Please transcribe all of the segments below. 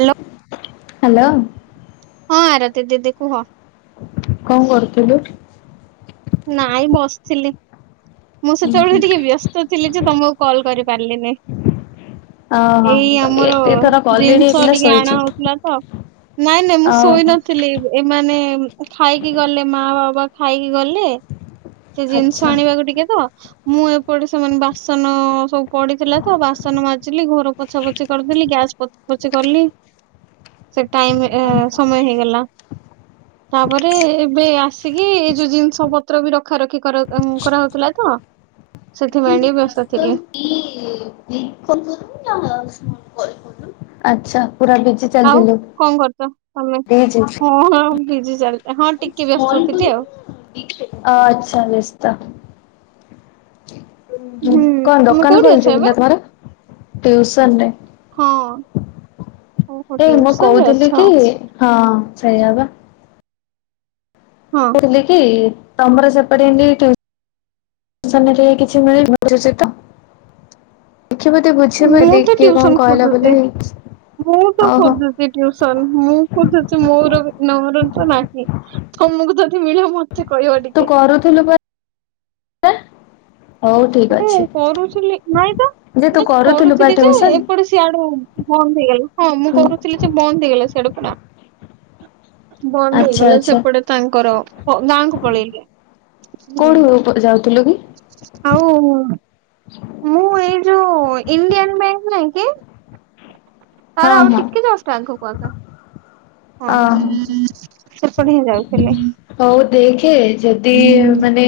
Hello hello. ହଁ ଆରତି ଦିଦି କୁହ। କଣ କରୁଥିଲୁ? ନାଇଁ ବସିଥିଲି। ମୁଁ ସେତେବେଳେ ଟିକେ ବ୍ୟସ୍ତ ଥିଲି ଯେ ତମକୁ କଲ କରିପାରିଲିନି। ଓହୋ ଏଇ ମୁଁ କହିଲି ଆମର ଏତେ ଥର କଲିଣି ଏ ଜିନିଷ ପିଲା ଟିକେ ଆଣା ଶୋଇଛି। ହଉଥିଲା ତ। ନାଇଁ ନାଇଁ ମୁଁ ଓହୋ ଶୋଇ ନଥିଲି। ଏ ଏମାନେ ଖାଇକି ଗଲେ ମା ବାବା ଖାଇକି ଗଲେ। ସେ ଜିନିଷ ଆଚ୍ଛା ଆଣିବାକୁ ଟିକେ ତ। ମୁଁ ଏପଟେ ସେମାନେ ବାସନ ସବୁ ପଡ଼ିଥିଲା ତ ବାସନ ମାଜିଲି ଘର ପୋଛା ପୋଛି କରିଥିଲି। ଗ୍ୟାସ ପ ପୋଛି କଲି। [inaudible] ସେ ଟାଇମ୍ ସମୟ ହେଇଗଲା। ତାପରେ ଏବେ ଆସିକି ଏ ଯୋଉ ଜିନିଷ ପତ୍ର ବି ରଖା ରଖି କରାହଉଥିଲା। ତ ସେଥି ପାଇଁ ଟିକେ ବ୍ୟସ୍ତ ଥିଲି। କି [unintelligible] [inaudible] ଆଛା ପୁରା ବି ଆଉ କଣ କରଛ ତମେ? ହଁ ବିଜି ଚାଲିଛ ହଁ। ଟିକେ ବ୍ୟସ୍ତ ଥିଲି ଆଉ [unintelligible] ଆଚ୍ଛା ବ୍ୟସ୍ତ। ହୁଁ କଣ ତମେ ଦୋକାନ କୋଉଠି ଅଛ ଖୋଲିଛି ଏବେ? ତମର? ଟିଉସନ। ହଁ ଓହୋ ଏଇ ମୁଁ ଟିଉସନ ରେ କହୁଥିଲି ଅଛ କି ହଁ ସେଇ ହବା। ହଁ [unintelligible] କି ତମର ସେପଟେ--ଟି--ଉସନ୍ [unintelligible] ମୁଁ ତ କିଏ କଣ ଟ୍ୟୁସନ କହିଲା ଖୋଜୁଛି, ବୋଲି ମୁଁ ତ ଓହୋ ଖୋଜୁଛି। [unintelligible] ମୁଁ ଛି [inaudible] ମୋର ନର ତ ନାହିଁ। ତମକୁ ଯଦି ମିଳିବ ମୋତେ କହିବ ଟିକେ। ତୁ କରୁଥିଲୁ ହଉ ଠିକ ମୁଁ ଅଛି କରୁଥିଲି ନାଇଁ ତ ଯେ ତୁ ନାଇ କରୁଥିଲୁ ବା କରୁଥିଲି ଯେ ଟିଉସନ? ଏପଟେ ସେ ସେଆଡୁ ବନ୍ଦ ହେଇଗଲା ହଁ ମୁଁ କରୁଥିଲି ଯେ ବନ୍ଦ ହେଇଗଲା ସେଆଡୁ ପୁରା। ବନ୍ଦ ଆଚ୍ଛା ହେଇଗଲା ଆଚ୍ଛା ସେପଟେ ତାଙ୍କର ଗାଁକୁ ପଳେଇଲେ ହୁଁ। କୁଆଡେ ଯାଉଥିଲେ କି? ଆଉ ମୁଁ ଏଇ ଯୋଉ ଇଣ୍ଡିଆନ ବ୍ୟାଙ୍କ ନାଇଁ କି ହଁ ତାର ଆଉ ହଁ ଟିକେ ଜଷ୍ଟ ଆଗକୁ ଆସ। ଅ ସେପଟେ ହିଁ ଯାଉଥିଲେ। ହଉ ଦେଖେ ଯଦି ମାନେ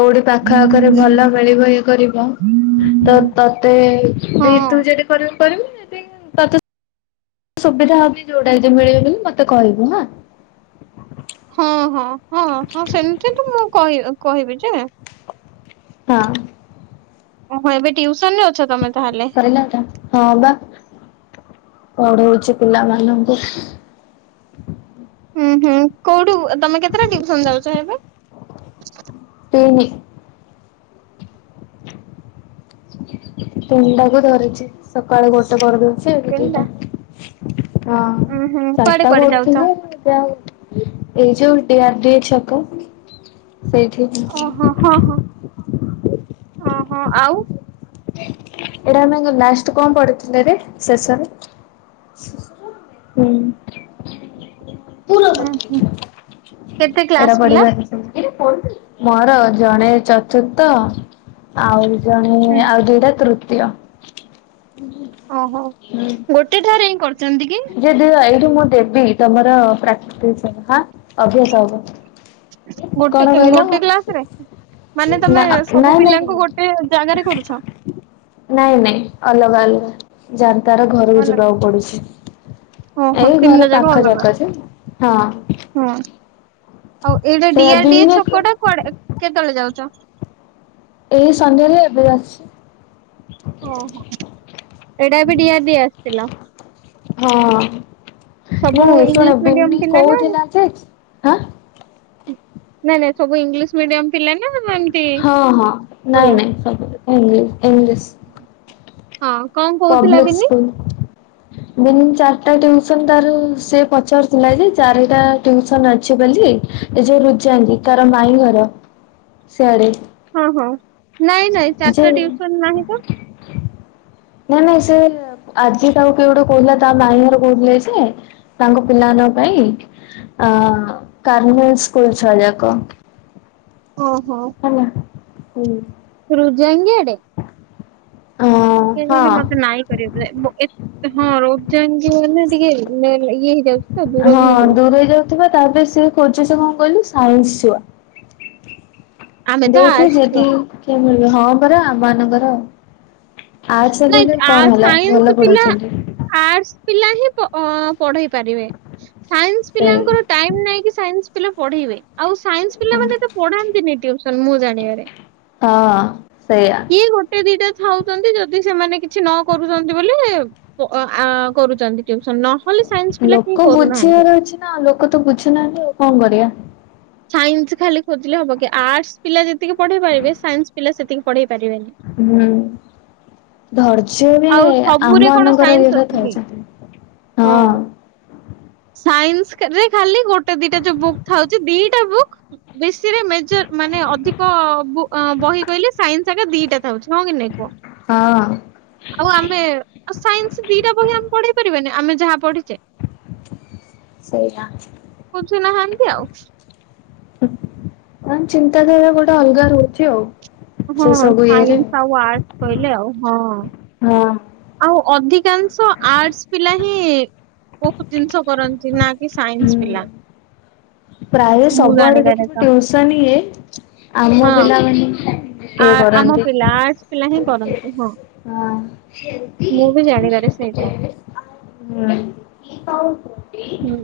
କୋଉଠି ପାଖ ଆଖରେ ଭଲ ହଁ ମିଳିବ କରିବ, ତ ତତେ ଦେଇ ତୁ ଯଦି କରିବୁ କରିବୁ ଯଦି ତତେ ସୁବିଧା ହବ ବି ଯୋଉଟା, ସେଇଟା ମିଳିବନି ମତେ କହିବୁ ହାଁ। ହଁ- ହଁ- ହଁ -ହଁ ସେମିତି ତ ମୁଁ କହି କହିବି ଯେ ହଁ। ଓ ହୋ ଏବେ ଟ୍ୟୁସନ ରେ ଅଛ ତମେ ତାହେଲେ? ହଁ ବା ପଢଉଛି ପିଲାମାନଙ୍କୁ। ହୁଁ- ହୁଁ କୋଉଠୁ ତମେ କେତେଟା ଟିଉସନ ଯାଉଛ ଏବେ? ତିନି। ତିନିଟାକୁ ଧରିଛି। ସକାଳେ ଗୋଟେ କରିଦଉଛି, ଏବେ ତିନିଟା ଦିଟା। ହଁ ଉଁ ହୁଁ କୁଆଡେ ଚାରିଟା କୁଆଡେ ଯାଉଛ? କରୁଥିଲି, ଏବେ ଆଉ ଏଇ ଯୋଉ ଡି ଆର ଡି ଛକ ସେଇଠି। ଓ ଏଇଟା ହୋ ହଁ- ହଁ- ହଁ- ହଁ ଆଉ ଏଇଟା ଆମେ ଲାଷ୍ଟ କଣ ପଡିଥିଲେରେ ଶେଷରେ? ହୁଁ। ହୁଁ- ହୁଁ। କେତେ ଏଇଟା କ୍ଲାସ ପିଲା? ପଢିବାନି ସବୁ, ମୋର ଜଣେ ଚତୁର୍ଥ ଆଉ ଜଣେ ଆଉ ଦିଟା ତୃତୀୟ। ଓ ହୋ ଗୋଟେ ଠାରେ ହିଁ କରିଛନ୍ତି କି? ଯଦି ଏଇଠୁ ମୁଁ ଦେବି ତମର ପ୍ରାଟିସ୍ ହବ ଅଭ୍ୟାସ ହବ। ଗୋଟେ କଣ କହିଲ ଗୋଟେ କ୍ଲାସ୍ ରେ? ମାନେ ନା ତମେ ସବୁ ନାଇଁ ନାଇଁ ପିଲାଙ୍କୁ ଗୋଟେ ଜାଗାରେ କରୁଛ? ନାଇଁ ନାଇଁ ଅଲଗା ଅଲଗା, ଜାଗାର ଘରକୁ ଯିବାକୁ ପଡୁଛି। ଓ ହୋ ଏଇ ଘର ତିନିଟା ଜାଗା ପାଖ ଯାକ ଅଲଗା। ଯେ ହଁ ହଁ ଆଉ ଏଇଟା ଡି ସେଇଆ ଆର ଡିଏ ବିନି ଛକଟା, ଏଇ କୁଆଡେ କେତେବେଳେ ଯାଉଛ? ଏଇ ସନ୍ଧ୍ୟାରେ ଏବେ ଅଛି। ଓ ହୋ ଏଇଟା ବି ଡିଏ ଆର ଡି ଆସିଥିଲ? ହଁ ସବୁ ନାଇଁ ଇଂଲିଶ ଶୁଣେ ମିଡିୟମ ବିିନି ପିଲା ନା କହୁଥିଲା ଯେ, ଆଁ ନାଇଁ ନାଇଁ ସବୁ ଇଂଲିଶ ମିଡିୟମ ପିଲା ନା ଏମିତି ହଁ ହଁ ନାଇଁ ଓଡ଼ିଆ? ନାଇଁ ସବୁ ଇଂଲିଶ ଇଂଲିଶ। ହଁ କଣ କହୁଥିଲା ବିିନି? ହ ମିନି ଚାରିଟା ଟିଉସନ ତାର ସେ ପଚାରୁଥିଲା ଯେ, ଚାରିଟା ଟିଉସନ ଅଛି ବୋଲି। ଏ ଯୋଉ ରୁଚାନ୍ତି ତାର ମାଇଁ ଘର ସିଆଡେ। ହଁ- ହଁ ନାଇଁ ନାଇଁ ଯେ ଚାରିଟା ଟ୍ୟୁସନ୍ ନାହିଁ ତ। ନାଇଁ ନାଇଁ ସେ ଆଜି ତାକୁ କିଏ ଗୋଟେ କହୁଥିଲା, ତା ନାଇଁ ଘର କହୁଥିଲେ ଯେ ତାଙ୍କ ପିଲାମାନଙ୍କ ପାଇଁ, ଅ କାର୍ନଲ ସ୍କୁଲ ଛୁଆଯାକ ଓ ହୋ। ହେଲା ହୁଁ। [unintelligible] ଜେଡ୍, ହଁ କେଜାଣି ମତେ ମାଇ [unintelligible] ଏ ହଁ ରୋପ୍ ଯାଏଁ ଯିଏ ହେଲେ ଟିକେ ଇଏ ହେଲେ ଇଏ ହେଇଯାଉଛି। ତ ଦୂର ହଁ, ବି ହେଇଯାଉଛି। ଦୂରେଇ ଯାଉଥିବା, ତାପରେ ସିଏ ଖୋଜୁଛି କଣ କହିଲୁ? ସାଇନ୍ସ ଛୁଆ। ଆମେ ତ ଦେଖେ ଆର୍ଟସ ଛୁଆ ଯଦି କିଏ ମିଳିବ। ହଁ, ପରା ଆମ ମାନଙ୍କର ଆର୍ଟସ୍ ନେଲେ କଣ ନାଇଁ ହେଲା? ଭଲ ସାଇନ୍ସ ପିଲା ପଢଉଛନ୍ତି। ଆର୍ଟସ ପିଲା ହିଁ ପ-ପଢେଇ ପାରିବେ। ସାଇନ୍ସ ସେଇ ପିଲାଙ୍କର ଟାଇମ୍ ନାଇଁକି ସାଇନ୍ସ ପିଲା ପଢ଼େଇବେ। ଆଉ ସାଇନ୍ସ ପିଲା ମାନେ ତ ହଁ ପଢ଼ାନ୍ତିନି ଟ୍ୟୁସନ୍ ମୁଁ ଜାଣିବାରେ। ହଁ, ସେୟା। କିଏ ଗୋଟେ ଦିଟା ଥାଉଛନ୍ତି ଯେତ୍ ଯଦି ସେମାନେ କିଛି ନ କରୁଛନ୍ତି ବୋଲେ, ପ ଆ କରୁଛନ୍ତି ଟ୍ୟୁସନ୍ ନ ଲୋକ ବୁଝିବାର ଅଛି ନା। ଲୋକ ତ ବୁଝୁନାହାଁନ୍ତି, ଆଉ କଣ କରିଆ? ସାଇନ୍ସ ଖାଲି ଖୋଜିଲେ ହବ କି? ଆର୍ଟସ ପିଲା ଯେତିକି ପଢେଇ ପାରିବେ, ସାଇନ୍ସ ପିଲା ସେତିକି ପଢେଇ ପାରିବେନି। ହୁଁ। ଧୈର୍ଯ୍ୟ ବି ଆଉ ଆମ ସବୁରେ କଣ ମାନଙ୍କର ସାଇନ୍ସ ଇଏରେ ଅଛି ଥାଏ କି? ଚାକିରି ହଁ। ସାଇନ୍ସକରେ ଖାଲି ଗୋଟେ ଦିଟା ଯୋଉ ବୁକ୍ ଥାଉଛି। ଦିଟା ବୁକ୍ ବେଶୀରେ ମେଜର ମାନେ ଅଧିକ-ଅ ବୁ ଅଁ ବହି କହିଲେ, ସାଇନ୍ସ ଆାଗା ଦିଟା ଥାଉଛି। ହଁ କି ନାଇଁ କୁହ? ହଁ। ଆଉ ଆମେ ସାଇନ୍ସ ଦିଟା ବହି ଆମେ ପଢେଇ ପାରିବାନି? ଆମେ ଯାହା ପଢିଛେ। ସେଇଆ। ବୁଝୁ ନାହାଁନ୍ତି ଆଉ। ମାନ୍ ଚିନ୍ତାଧାରା ଗୋଡା ଅଲଗା ରହୁଛି ଆଉ। ହଁ, ସେ ସବୁ ଇଏରେ ସାଇନ୍ସ ଆଉ ଆର୍ଟସ୍ କହିଲେ ଆଉ ହଁ। ହଁ। ଆଉ ଅଧିକାଂଶ ଆର୍ଟସ ପିଲା ହିଁ ବହୁତ ଜିନିଷ କରନ୍ତି ନା କି ସାଇନ୍ସ ପିଲା। ହୁଁ ପ୍ରାୟ ମୁଁ ସବୁଆଡେ ଜାଣିବାରେ ଦେଖିବୁ ତ ଟ୍ୟୁସନ୍ ଇଏ ଆମ ହଁ ପିଲାମାନେ ଆ ଇଏ ଆମ କରନ୍ତି। ପିଲା ଆର୍ଟସ ପିଲା ହିଁ କରନ୍ତି ହଁ। ହଁ। ମୁଁ ବି ଜାଣିିବାରେ ସେଇଟା। ହୁଁ। ହୁଁ।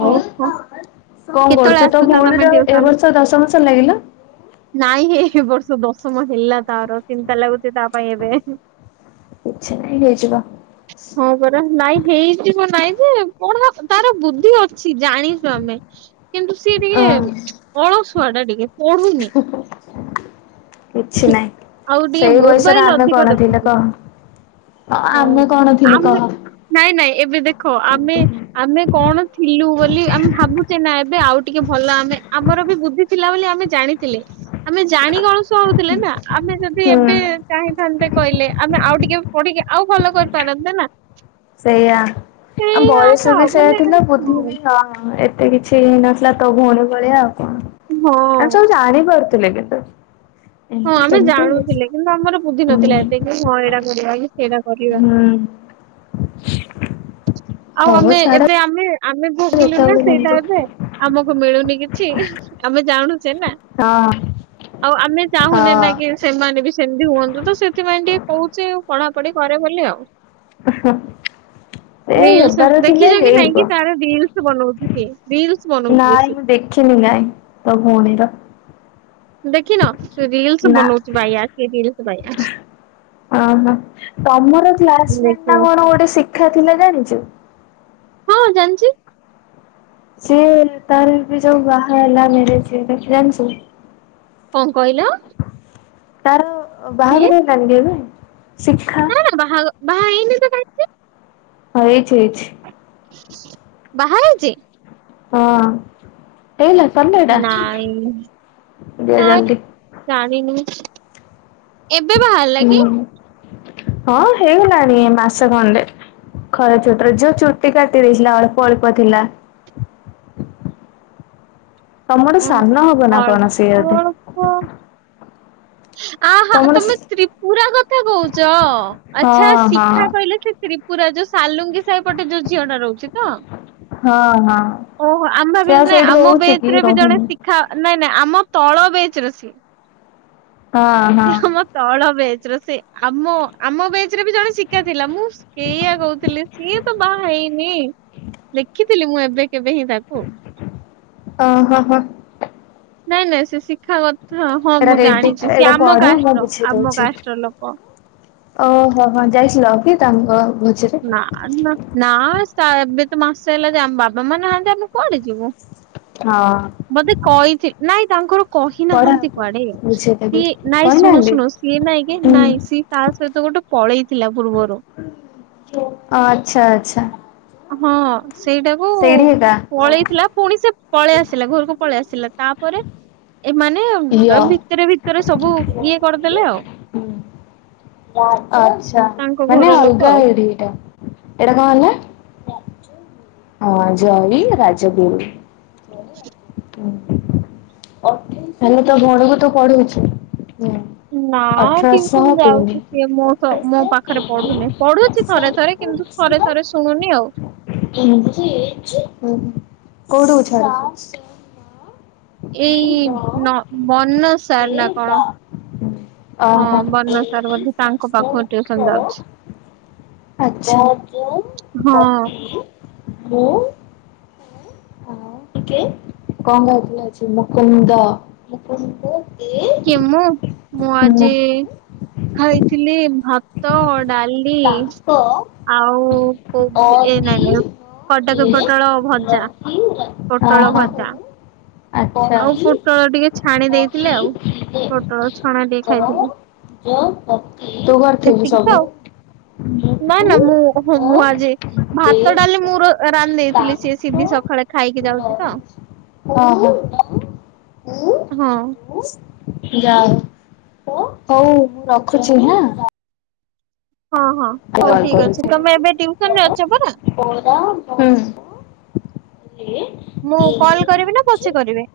ହଉ ଓହୋ କଣ କେତେବେଳେ କରୁଛୁ? ତୋ ଆସୁଛ ତମେ ଭଉଣୀର ଏ ଟିଉସନ? ବର୍ଷ ଦଶମ ସରିଲା କିଲୋ? ନାଇଁ, ଏ ବର୍ଷ ଦଶମ ହେଲା ତାର ଚିନ୍ତା ଲାଗୁଛି ତା ପାଇଁ ଏବେ। କିଛି ନାହିଁ ହେଇଯିବ। ହଁ, ପରା। ନାଇଁ ହେଇଯିବ ନାଇଁ ଯେ, ପଢା ତାର ବୁଦ୍ଧି ଅଛି। ଜାଣି ଆମେ, କିନ୍ତୁ ସିଏ ହଁ ଟିକେ ଅଳସୁଆ ଟା ଟିକେ ପଢୁନି। କିଛି ହୁଁ, ନାହିଁ। ଆଉ ଟିକେ ସେଇ ବୟସରେ ମୋବାଇଲ୍ ଆମେ ଅଧିକ କଣ ଥିଲେ ଦେଖୁଛି। କହ? ହଁ ହଉଁ ଆମେ କଣ ଥିଲେ ଆମେ କହ? ନାଇଁ, ନାଇଁ ଏବେ ଦେଖ, ଆମେ ଆମେ କଣ ଥିଲୁ ବୋଲି ଆମେ ଭାବୁଛେ ନା ଏବେ? ଆଉ ଟିକେ ଭଲ ଆମେ, ଆମର ବି ବୁଦ୍ଧି ଥିଲା ବୋଲି ଆମେ ଜାଣିଥିଲେ, ଆମେ ଜାଣି କି ଅଳସୁଆ ହଉ ଥିଲେ ନା ଆମେ ଯେନ୍ ହୁଁ। ଚାହିଁଥାନ୍ତେ କହିଲେ, ଆମେ ଆଉ ଟିକେ ପଢିକି ଆଉ ଭଲ କରିପାରନ୍ତେ ନା। ସେୟା। ଆମ୍ ସେଇଆ ବୟସ ତ ବି ସେଇୟା ମାନେ ଥିଲା ବୁଦ୍ଧିବି ହଁ, ଏତ୍ ଏତେ କିଛି ହେଇନଥିଲା ତୋ ଭଉଣୀ ଭଳିଆ ଆଉ କଣ? ଆମେ ହଁ ସବୁ ଜାଣିପାରୁ ଥିଲେ କେତେ? ହଁ ଆମେ ଜାଣୁଥିଲେ କିନ୍ତୁ ଆମର ବୁଦ୍ଧି ନଥିଲା ହୁଁ ଏତେ କି ହଁ ଏଇଡା କରିବା କି? ସେଇଟା କରିବା। ହୁଁ। ଆଉ ହଉ ଆମେ ଛାଡ ଏବେ ଆମେ ଆମେ ଭୋଗିଲୁ ନା ଯେତେବେଳେ ସେଇଟା ଯେମିତି ଏବେ ଆମକୁ ମିଳୁନି କିଛି। ଆମେ ଜାଣୁଛେ ନା ହଁ। ଆଉ ଆମେ ଚାହୁଁନେ ନା କି ହଁ ସେମାନେ ବି ସେମିତି ହୁଅନ୍ତୁ ତ ସେଥିପାଇଁ ଟିକେ କହୁଛି ପଢାପଢି କରେ ବୋଲି ଆଉ। ଅ ହ। ରିଲସ୍ ଦେଖିଛ କି ନାଇଁ କି ତାର ଡିଲସ୍ ବନଉଛି ସେ ଡିଲସ୍ ବ ନାଇଁ ମୁଁ ଦେଖିନି ନାଇଁ ତୋ ଭୋଉଣୀର। ଦେଖିନ ସେ ରିଲସ୍ ନା। ବନଉଚି ବାୟା ସେ ରିଲସ୍ ବାୟା। ଅହ ତମର କ୍ଲାସମେଟେ ନା ଦେଖିବ କଣ ଗୋଟେ ଶିକ୍ଷା ଥିଲା ଜାଣିଚୁ? ହଁ ଜାଣିଚି। ସିଏ ତାର ବି ଯୋଉ ବାହା ହେଲା ମେରେଜ୍ ହେଲାତୁ ଜାଣିଚୁ? କଣ କହିଲ? ତାର ସିଏ ବାହାଘର ହେଲାନିକି ଏବେ ଶିକ୍ଷା। ନା ବାହା ବାହା ହେଇନି ତ କାଇଁ? ହଁ ହେଇଚି ହେଇଚି। ବାହା ହେଇଛି? ହଁ ହେଇଲା ତଲେଡା ନାଇଁ ଦିଅ ନାଇଁ ଜଲଦି। ଜାଣିନି ଏବେ ବାହାରହେଲା ହୁଁ କି? ହଁ ହେଇଗଲାଣିି ମାସେ ଖଣ୍ଡେ। ଖରା ଛୋଟିରେ ଯୋଉ ଚୁଟି କାଟି ଦେଇଥିଲା ଅଳ୍ପ ଅଳ୍ପ ଥିଲା। ତମଟୁ ସାନ ହବ ନା କଣ ସିଏ ବୋଧେ। ହଁ। [inaudible] ଆ ହା ତମର ତମେ ତ୍ରିପୁରା କଥା କହୁଚ ହଁ ଆଚ୍ଛା ହଁ ଶିଖା କହିଲ ଟେ ତ୍ରିପୁରା ଯୋଉ ସାଲୁଙ୍ଗି ସାହି ପଟେ ଯୋଉ ଝିଅ ଟା ରହୁଛି ତ। ହଁ ହଁ। ଓହୋ ଆମ ସେ ବି ଆଉ ନାଇଁ ସେଇଠି ଆମ ରହୁଛି କି ବେଚ ରେ ବି ଜଣେ ରହୁନି। ଶିଖା ନାଇଁ ନାଇଁ ଆମ ତଳ ବେଚ ରେ ସିଏ। ହଁ ସେ ହଁ ଆମ ତଳ ବେଚର ସେ ଆମ ଆମ ବେଚରେ ବି ଜଣେ ଶିକା ଥିଲା ମୁଁ କେୟା କହୁଥିଲି। ସିଏ ତ ବାହା ହେଇନି ଦେଖିଥିଲି ମୁଁ ଏବେ କେବେ ହିଁ ତାକୁ। ଓ ହୋ ହ। ନାଇଁ ନାଇଁ ସେ ଶିଖା କଥା ହଁ ମୁଁ ରେଡି ଜାଣିଚି ସି ଏଇଟା ଆମ ପଢ ମୁଁ କାଷ୍ଟର ବୁଝେଇ ଆମ ଦଉଛି। କାଷ୍ଟର ଲୋକ। ଓହୋ ହଁ ଯାଇଥିଲ କି ତାଙ୍କ ଭୋଜିରେ? ନା ନା ନା ଏବେ ତ ମାସେ ହେଲା ଯେ ଆମ ବାବା ମା ନାହାନ୍ତି ଆମେ କୁଆଡେ ଯିବୁ। ହଁ। ବୋଧେ କହିଥି ନାଇଁ ତାଙ୍କର କହିନାହାନ୍ତି ପଢାକୁ କୁଆଡେ। ବୁଝେଇଦେବି ସିଏ ନାଇଁ ଶୁଣୁ କହିନାହାନ୍ତି? ଶୁଣୁ ସିଏ ନାଇଁ କି ଓ ନାଇଁ ସିଏ କା ସହିତ ଗୋଟେ ପଳେଇଥିଲା ପୂର୍ବରୁ। ଆଚ୍ଛା ଆଚ୍ଛା। ହଁ ସେଇଟାକୁ ସେଇଠି ଏକା ପଳେଇ ଥିଲା ପୁଣି ସେ ପଳେଇ ଆସିଲା ଘରକୁ ପଳେଇ ଆସିଲା ତାପରେ ଏମାନେ ୟ ପୁରା ଭିତରେ ଭିତରେ ସବୁ ଇଏ କରିଦେଲେ ଆଉ। ଆଛା ତାଙ୍କ ମାନେ ଘର ଲୋକ ଅଲଗା ଆଉ। ଇଏରେ ଏଇଟା। ଏଇଟା କଣ ହେଲା ଜୟି ରାଜଗୁରୁ। ଉଁ। ହେଲେ ତ ବଡକୁ ତ ପଢ଼ୌଚି, ହୁଁ। ନା ଟିଉସନ ଯାଉଚି ସିଏ ମୋ ମୋ ପାଖରେ ପଢୁନିଁ ପଢୁଚି ଥରେ ଥରେ କିନ୍ତୁ ଥରେ ଥରେ ଶୁଣୁନି ଆଉ। କୋଉଠୁ [unintelligible] ଏଇ ନ ମନ ସାର ନା କଣ। ହଁ ଓହୋ ବନସାର ବୋଧେ ତାଙ୍କ ପାଖୁ ଟିଉସନ ଯାଉଛି। ଆଛା, ହଁ [unintelligible] କଁ ଖାଇଥିଲେ ଆଜି? ମୁକୁନ୍ଦ। କିଏ ମୁ ମୁଁ ଆଜି ଖାଇଥିଲି ଭା ତ ଡାଲି ଆଉ କୋଉ ଏ ନାଇଁ ନାଇଁ କଟକୀ ପୋଟଳ ଭଜା ପୋଟଳ ଭଜା। ଆଛା। ଆଉ ପୋଟଳ ଟିକେ ଛାଣି ଦେଇଥିଲେ ଆଉ ପୋଟଳ ଛଣା ଟିକେ ଖାଇଥିଲି ତୁ କରିଥିଲୁ ଏତିକି ତ ସବୁ? ନା ନା ମୁଁ ଓହୋ ମୁଁ ଆଜି ଭାତ ଡାଲି ମୁଁର ରାନ୍ଧ ଦେଇଥିଲି ସିଏ ସିଧି ସକାଳେ ଖାଇକି ଯାଉଛି ତ। ଓହୋ। ହଁ। ହଉ ମୁଁ ରଖୁଛି ହାଁ। ହଁ ହଁ ହଉ କଲ୍ ଠିକ କରୁଛି ଅଛି ତମେ ଏବେ ଟିଉସନ ରେ ଅଛ ପରା। ହୁଁ। ମୁଁ କଲ୍ କରିବି ନା ପଛେ କରିବି?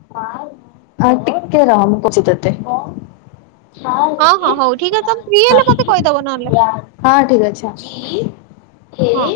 ଆଉ ଟିକେ ରହ ମୁଁ କର୍ଚି ତତେ। ହଁ ହଁ ହଉ [unintelligible] ଠିକ ଅଛି ତମେ ଫ୍ରି ହେଲେ ମତେ ହଁ କହିଦବ ନହେଲେ ଠିକ ଅଛି ହଁ।